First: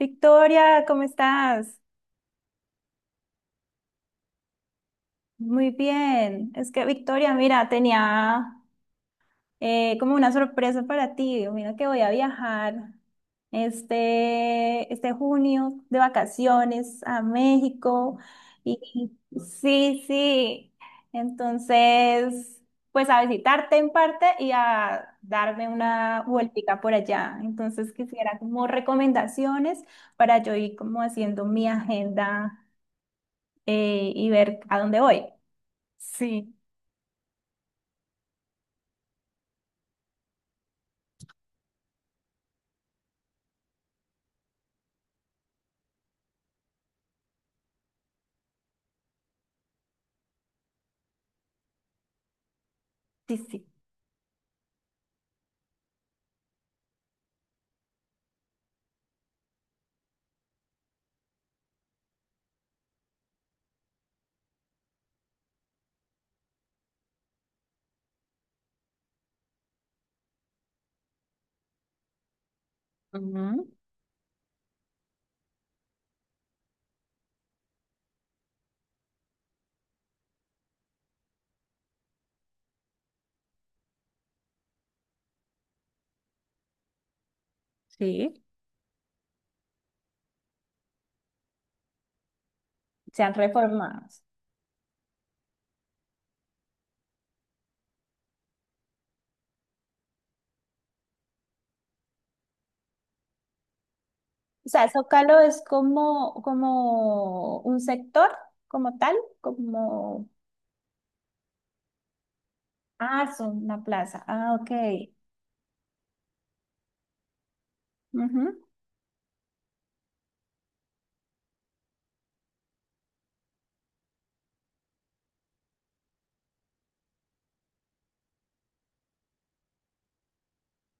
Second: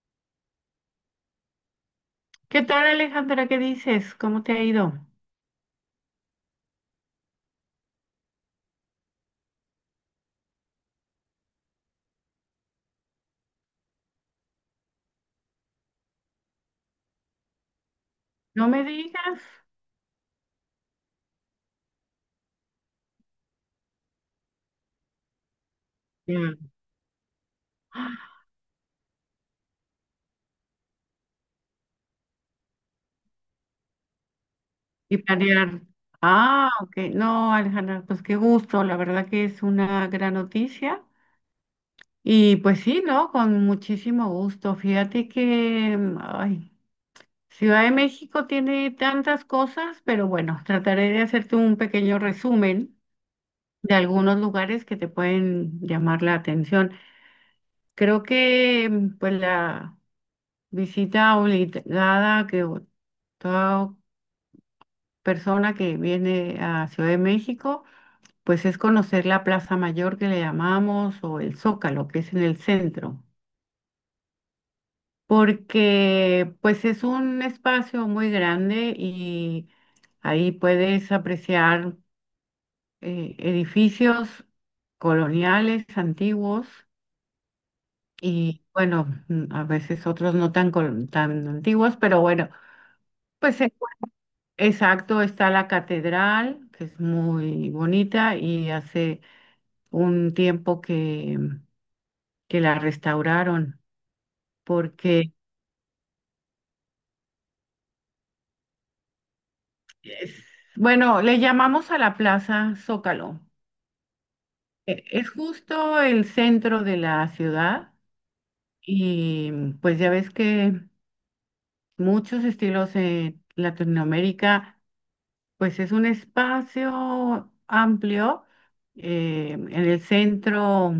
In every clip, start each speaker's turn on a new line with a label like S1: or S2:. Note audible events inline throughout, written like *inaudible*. S1: Victoria, ¿cómo estás?
S2: ¿Qué tal, Alejandra? ¿Qué dices? ¿Cómo te ha ido?
S1: Muy bien. Es que Victoria, mira, tenía como una sorpresa para ti. Mira que voy a viajar este junio de vacaciones a México.
S2: No
S1: Y
S2: me digas.
S1: sí, sí. Entonces, pues a visitarte en parte y a darme una
S2: Ya.
S1: vueltica por allá. Entonces quisiera
S2: *gasps*
S1: como recomendaciones para yo ir como haciendo mi agenda, y ver a dónde
S2: Y
S1: voy.
S2: planear.
S1: Sí.
S2: Ah, ok. No, Alejandra, pues qué gusto. La verdad que es una gran noticia. Y pues sí, ¿no? Con muchísimo gusto. Fíjate que, ay, Ciudad de México tiene tantas cosas, pero bueno, trataré de hacerte un pequeño resumen
S1: Sí, sí.
S2: de algunos lugares que te pueden llamar la atención. Creo que, pues, la visita obligada. Toda persona que viene a Ciudad de México, pues es conocer la Plaza Mayor que le llamamos o el Zócalo, que es en el centro,
S1: Ujú.
S2: porque pues es un espacio muy grande y ahí puedes apreciar edificios coloniales antiguos
S1: Sí.
S2: y bueno, a veces otros no tan, tan antiguos, pero bueno,
S1: Se han
S2: pues
S1: reformado.
S2: exacto, está la catedral, que es muy bonita y hace un tiempo que la restauraron,
S1: O sea,
S2: porque,
S1: Zócalo es como, como un sector, como tal, como...
S2: es- bueno, le llamamos a la Plaza
S1: Ah,
S2: Zócalo.
S1: son una plaza. Ah, ok.
S2: Es justo el centro de la ciudad
S1: Ujú.
S2: y pues ya ves que muchos estilos en Latinoamérica, pues es un espacio amplio. En el centro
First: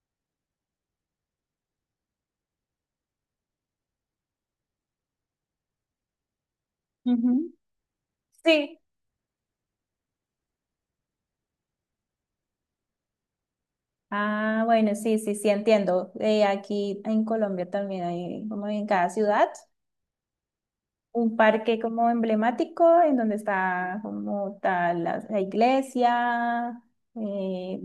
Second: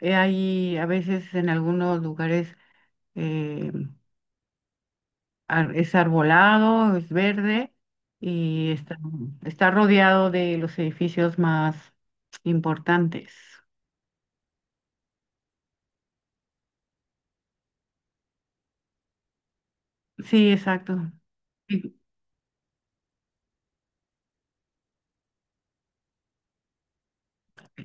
S2: hay a veces en algunos lugares eh, es arbolado, es
S1: Ujú.
S2: verde y
S1: Sí.
S2: está rodeado de los edificios más importantes.
S1: Ah, bueno, sí, sí, sí, entiendo. Aquí en Colombia también hay, como en cada ciudad,
S2: Sí, exacto.
S1: un parque
S2: Y
S1: como emblemático en donde está como tal la, la iglesia, eh.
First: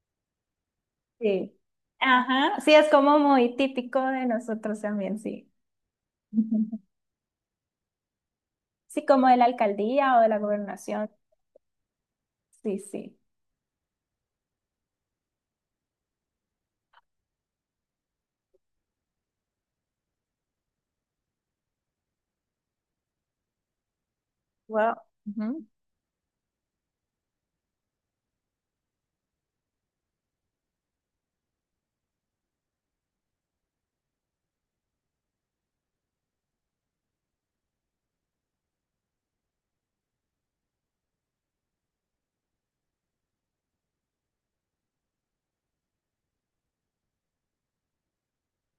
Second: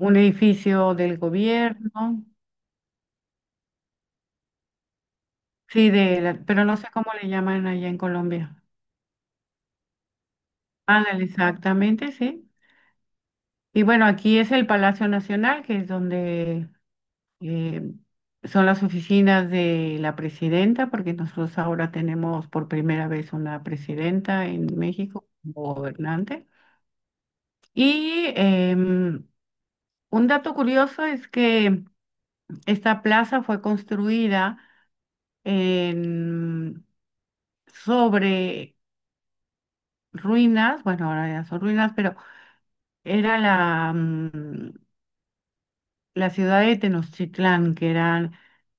S2: un edificio del
S1: Sí.
S2: gobierno,
S1: Ajá, sí, es como muy típico de nosotros también, sí.
S2: sí, pero no
S1: *laughs*
S2: sé cómo le llaman allá en Colombia.
S1: Sí, como de la alcaldía o de la gobernación.
S2: Ándale, exactamente, sí.
S1: Sí, sí.
S2: Y bueno, aquí es el Palacio Nacional, que es donde eh, son las oficinas de la presidenta, porque nosotros ahora tenemos por primera vez una presidenta en
S1: Wow.
S2: México
S1: Ujú.
S2: como gobernante. Y un dato curioso es que esta plaza fue construida en- sobre ruinas, bueno, ahora ya son ruinas, pero era la ciudad de Tenochtitlán, que era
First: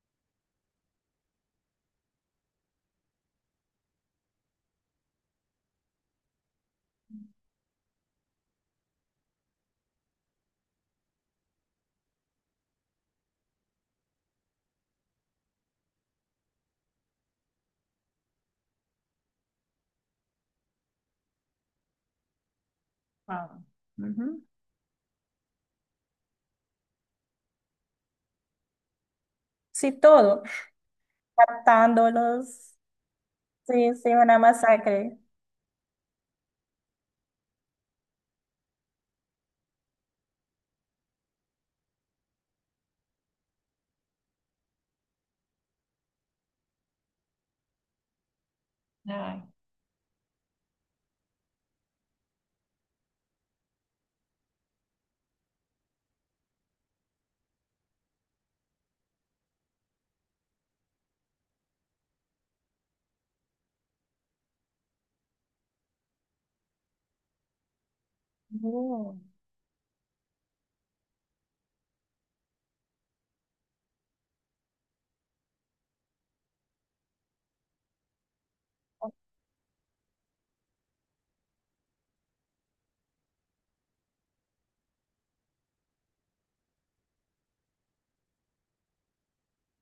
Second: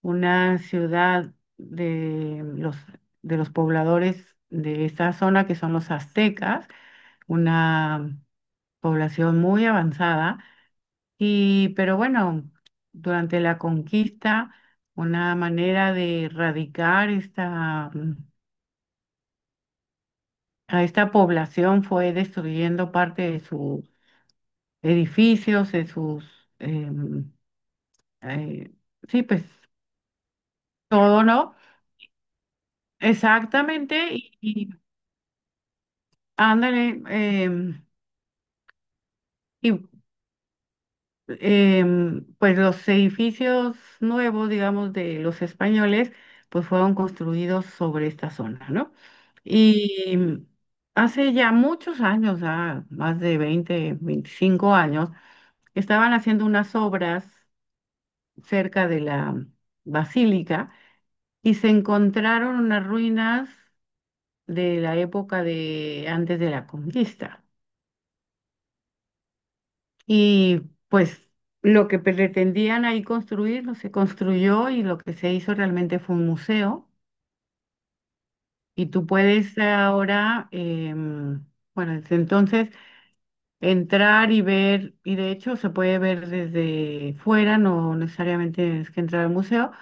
S2: una ciudad de los pobladores de esa zona, que son los aztecas, una población muy avanzada. Y, pero bueno, durante la conquista, una manera de erradicar a esta población fue destruyendo parte de
S1: Wow.
S2: sus
S1: Ujú.
S2: edificios, de sus... em, eh, sí, pues
S1: Sí, todo.
S2: todo, ¿no?
S1: Matándolos. Sí, sí,
S2: Exactamente, y,
S1: una
S2: y
S1: masacre.
S2: ándale, y pues los edificios nuevos, digamos, de los españoles, pues fueron construidos sobre esta zona, ¿no?
S1: Ay.
S2: Y hace ya muchos años, ah, más de 20 25 años, estaban haciendo unas obras cerca de la basílica y se encontraron unas ruinas de la época de antes de la conquista.
S1: Oh.
S2: Y pues lo que pretendían ahí construir no se construyó y lo que se hizo realmente fue un museo. Y tú puedes ahora, bueno, desde entonces entrar y ver, y de hecho se puede ver desde fuera, no necesariamente tienes que entrar al museo,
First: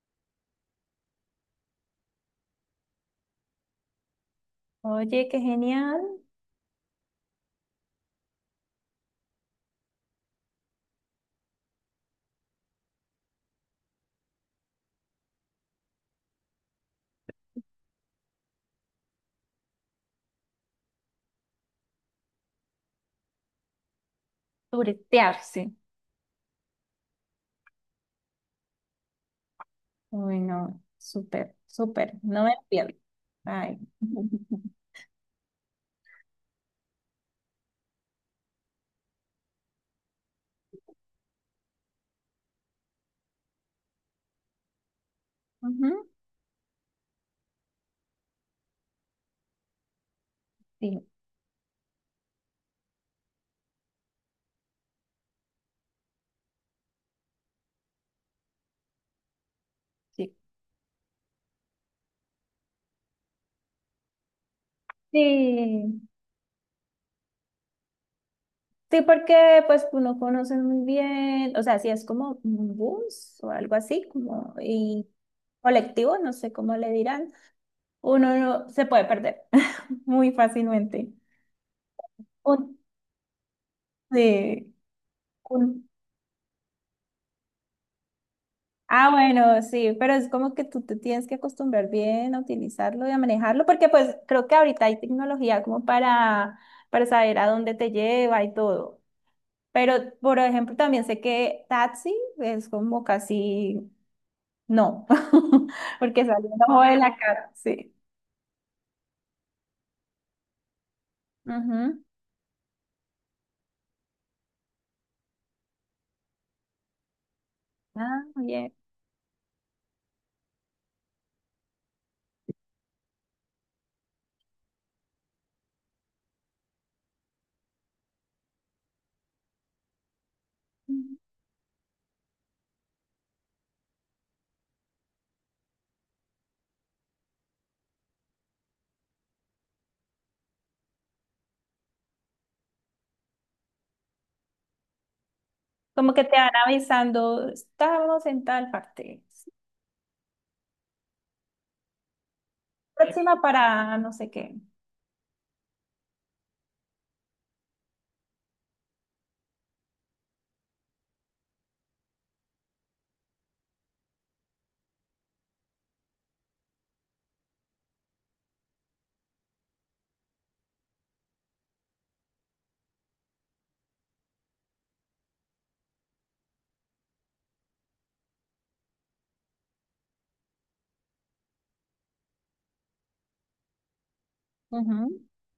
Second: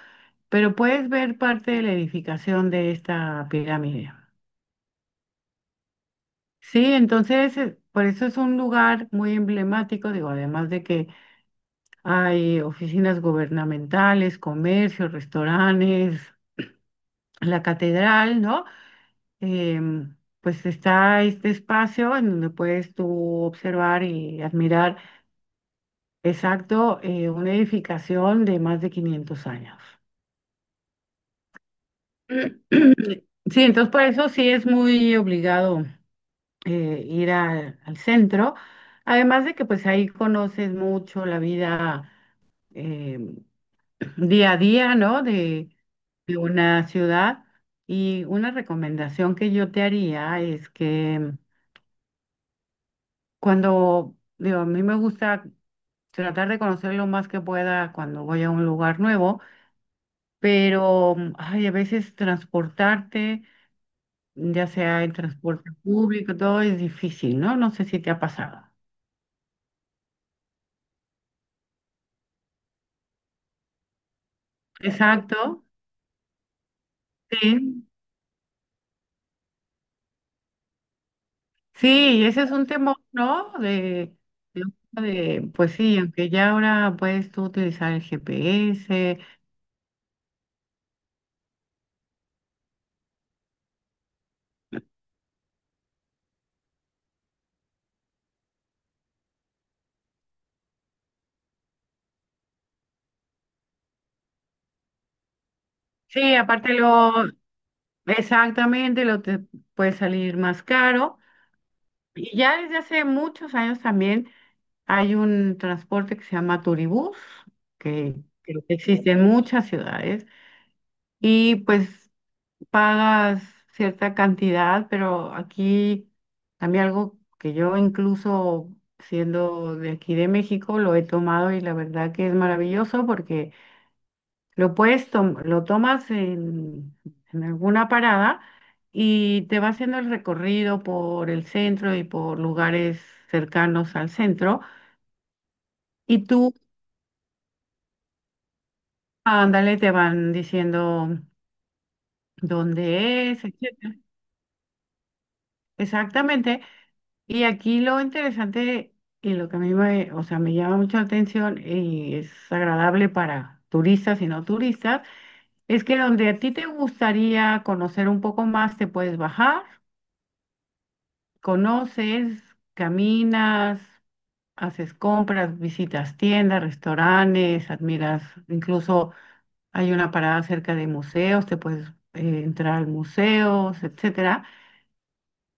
S2: pero puedes ver parte de la edificación de esta pirámide.
S1: Oye, qué genial.
S2: Sí, entonces, por eso es un lugar muy emblemático, digo, además de que hay oficinas gubernamentales, comercios, restaurantes, la catedral, ¿no? Em, pues está este espacio en donde puedes tú observar y admirar.
S1: Turetearse.
S2: Exacto, una edificación de más de 500 años.
S1: Uy, no, súper, súper. No me pierdo.
S2: *clears throat* Sí,
S1: Ay.
S2: entonces por eso sí
S1: *laughs*
S2: es muy obligado ir al centro, además de que pues ahí conoces mucho la vida. em, día a día, ¿no? De,
S1: Ujú.
S2: de una ciudad. Y una recomendación que yo te haría es
S1: Sí,
S2: que cuando, digo, a mí me gusta tratar de conocer lo más que pueda cuando voy a un lugar nuevo,
S1: sí.
S2: pero ay, a veces transportarte, ya sea en transporte
S1: Sí.
S2: público, todo es difícil, ¿no? No sé si te ha pasado.
S1: Sí, porque pues uno conoce muy bien, o sea, si es como un bus o algo así, como y
S2: Exacto,
S1: colectivo, no sé cómo le dirán,
S2: sí.
S1: uno no- se puede perder *laughs* muy fácilmente.
S2: Sí, ese es un
S1: Un-
S2: temor, ¿no? De-
S1: sí.
S2: pues
S1: un-
S2: sí, aunque ya ahora puedes tú utilizar el
S1: ah,
S2: GPS.
S1: bueno, sí, pero es como que tú te tienes que acostumbrar bien a utilizarlo y a manejarlo, porque pues creo que ahorita hay tecnología como para saber a dónde te lleva y todo. Pero, por ejemplo, también sé que taxi es como casi... No, *laughs* porque
S2: Sí,
S1: salió un
S2: aparte
S1: ojo de
S2: lo,
S1: la cara, sí.
S2: exactamente, lo te puede salir más caro.
S1: Ujú.
S2: Y ya desde hace muchos años también hay un transporte que se llama Turibús, que
S1: Ah,
S2: creo
S1: bien.
S2: que existe en muchas ciudades. Y pues pagas cierta cantidad, pero aquí a mí algo que yo incluso siendo de aquí de México lo he tomado y la verdad que es maravilloso porque lo tomas en alguna parada y te va haciendo el recorrido por el centro y por lugares cercanos al centro
S1: Como que
S2: y
S1: te van
S2: tú,
S1: avisando, estamos en tal parte.
S2: ándale, te van diciendo dónde
S1: Próxima
S2: es, etcétera.
S1: parada, no sé qué.
S2: Exactamente. Y aquí lo interesante y lo que a mí me, o sea, me llama mucho la atención y es agradable para turistas y no turistas, es que donde a ti te gustaría conocer un poco más, te puedes bajar, conoces, caminas, haces compras, visitas tiendas, restaurantes, admiras, incluso hay una parada cerca de museos, te puedes entrar a museos, etcétera.
S1: Ujú.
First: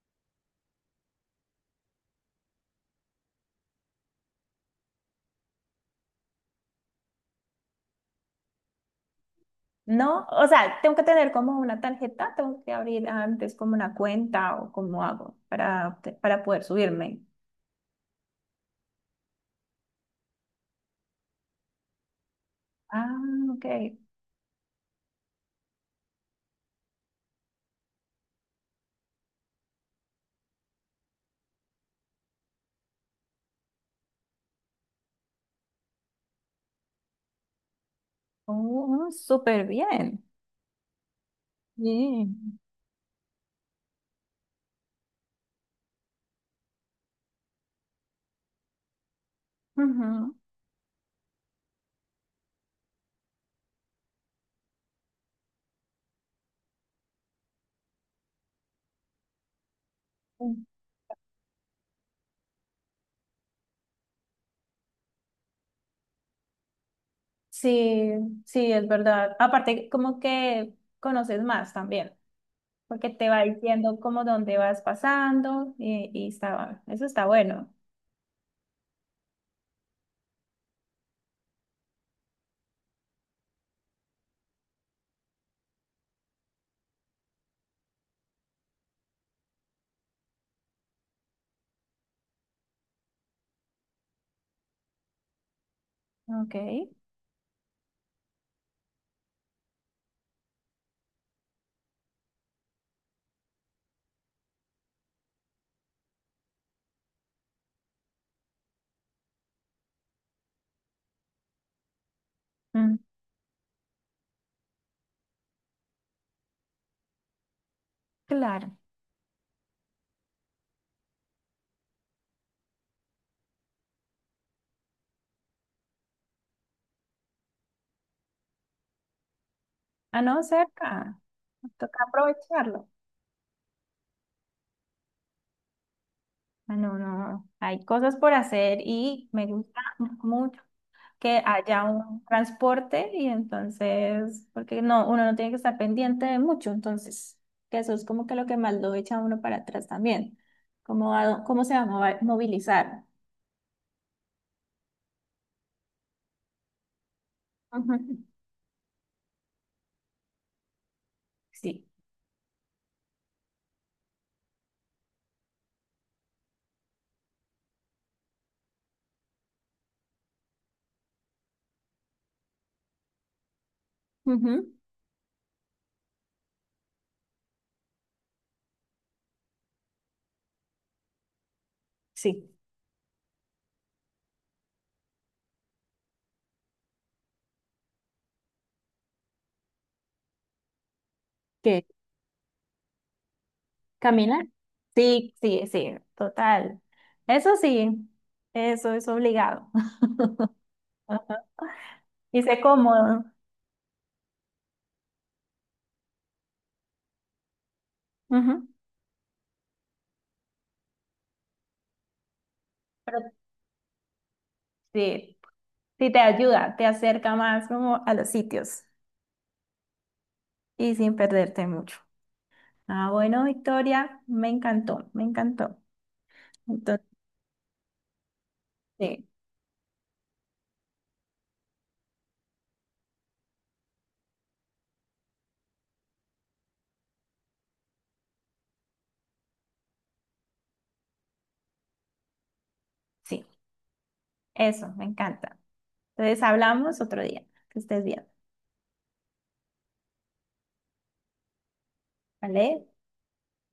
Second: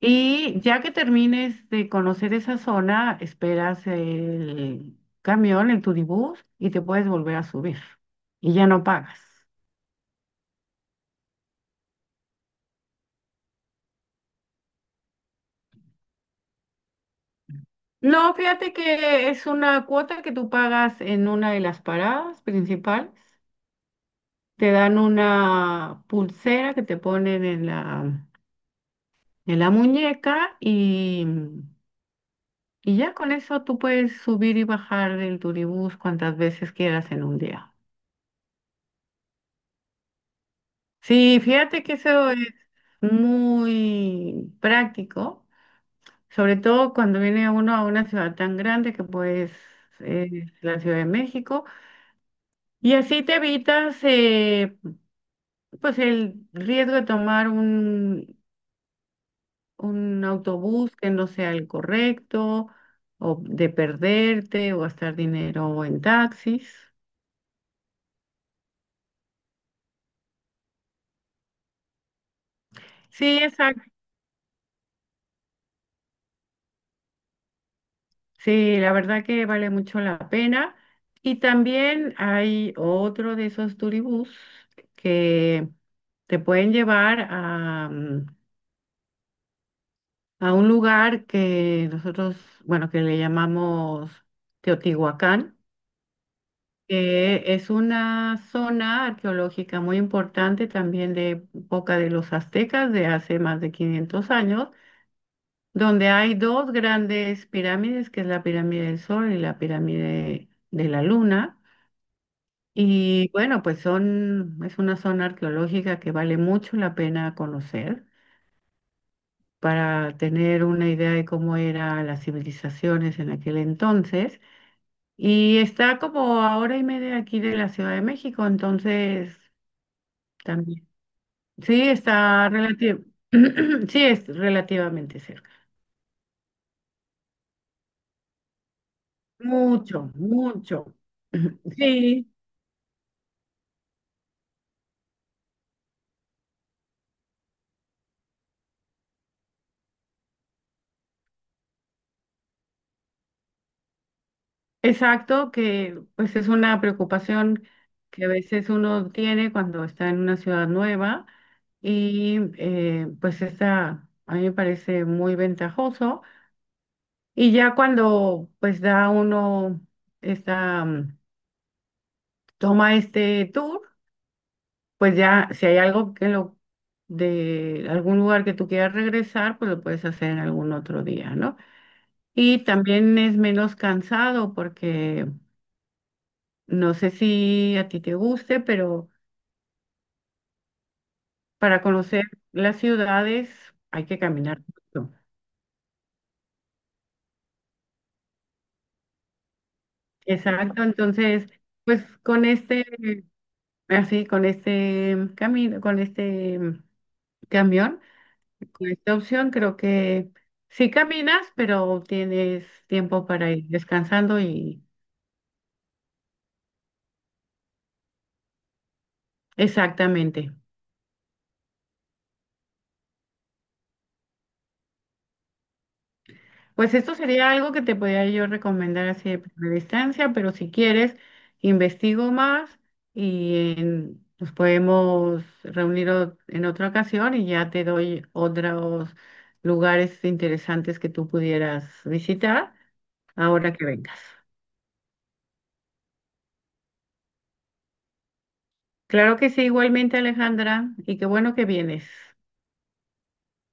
S2: Y ya que termines de conocer esa zona, esperas el camión, el turibús, y te puedes volver a subir. Y ya no pagas.
S1: No, o sea, tengo que tener como una tarjeta, tengo que abrir antes como una cuenta o cómo hago para, para poder subirme.
S2: No, fíjate que es una cuota que tú pagas en una de las paradas principales.
S1: Ah, ok.
S2: Te dan una pulsera que te ponen en la muñeca y ya con eso tú puedes subir y bajar del turibús cuantas veces quieras en un día.
S1: Oh, súper bien.
S2: Sí, fíjate que eso es
S1: Bien.
S2: muy práctico, sobre todo cuando viene uno a una ciudad tan grande que pues es la Ciudad de México, y así te evitas pues el riesgo de tomar un
S1: Ujú.
S2: autobús que no sea el correcto, o de perderte, o gastar dinero en taxis.
S1: Sí, sí, es verdad. Aparte, como que conoces más también, porque te
S2: Sí,
S1: va
S2: exacto.
S1: diciendo como dónde vas pasando y está, eso está bueno.
S2: Sí, la verdad que vale mucho la pena. Y también hay otro de esos turibús que te pueden llevar a un lugar que nosotros, bueno, que le llamamos Teotihuacán,
S1: Ok.
S2: que es una zona arqueológica muy importante también de época de los aztecas de hace más de 500 años, donde hay dos grandes pirámides, que es la pirámide del Sol y la pirámide de la Luna.
S1: Mm,
S2: Y bueno, pues son, es una zona arqueológica que vale mucho la pena conocer
S1: claro.
S2: para tener una idea de cómo eran las civilizaciones en aquel entonces. Y está como a hora y media aquí de la Ciudad de México, entonces
S1: Ah, no,
S2: también.
S1: cerca.
S2: Sí,
S1: Toca
S2: está
S1: aprovecharlo.
S2: relativo. *clears throat* Sí, es relativamente cerca.
S1: Ah, no, no. Hay cosas por hacer y me gusta
S2: Mucho,
S1: mucho
S2: mucho.
S1: que haya un
S2: Sí,
S1: transporte y entonces, porque no, uno no tiene que estar pendiente de mucho, entonces, que eso es como que lo que más lo echa a uno para atrás también, cómo, cómo se va a movilizar.
S2: exacto, que pues es una preocupación
S1: Ujú.
S2: que a veces uno tiene cuando está en una ciudad nueva
S1: Sí.
S2: y pues esa a mí me parece muy ventajoso. Y ya cuando pues da uno esta, mm, toma este tour,
S1: Ujú.
S2: pues ya si hay algo que lo de algún lugar que tú quieras regresar, pues lo puedes hacer en algún otro día, ¿no?
S1: Sí.
S2: Y también es menos cansado porque no sé si a ti te guste, pero para
S1: ¿Qué?
S2: conocer las ciudades hay que
S1: ¿Caminar?
S2: caminar mucho.
S1: Sí, sí, sí, total. Eso sí, eso es obligado.
S2: Exacto, entonces
S1: *laughs*
S2: pues
S1: Y
S2: con
S1: sé
S2: este
S1: cómodo.
S2: Así, con este camino, con este camión,
S1: Ujú.
S2: con esta opción, creo que sí caminas, pero tienes tiempo
S1: Pero
S2: para ir descansando y
S1: sí, sí te ayuda, te acerca más como a los sitios
S2: exactamente.
S1: y sin perderte mucho. Ah, bueno, Victoria, me encantó, me encantó.
S2: Pues
S1: Entonces,
S2: esto sería algo que te podría yo recomendar
S1: sí,
S2: así de primera instancia, pero si quieres, investigo más y nos podemos reunir en otra ocasión y ya te doy otros lugares interesantes que tú pudieras visitar
S1: sí,
S2: ahora que vengas.
S1: eso, me encanta. Entonces, hablamos otro día. Que estés bien,
S2: Claro que sí, igualmente Alejandra, y qué bueno que vienes.
S1: ¿vale?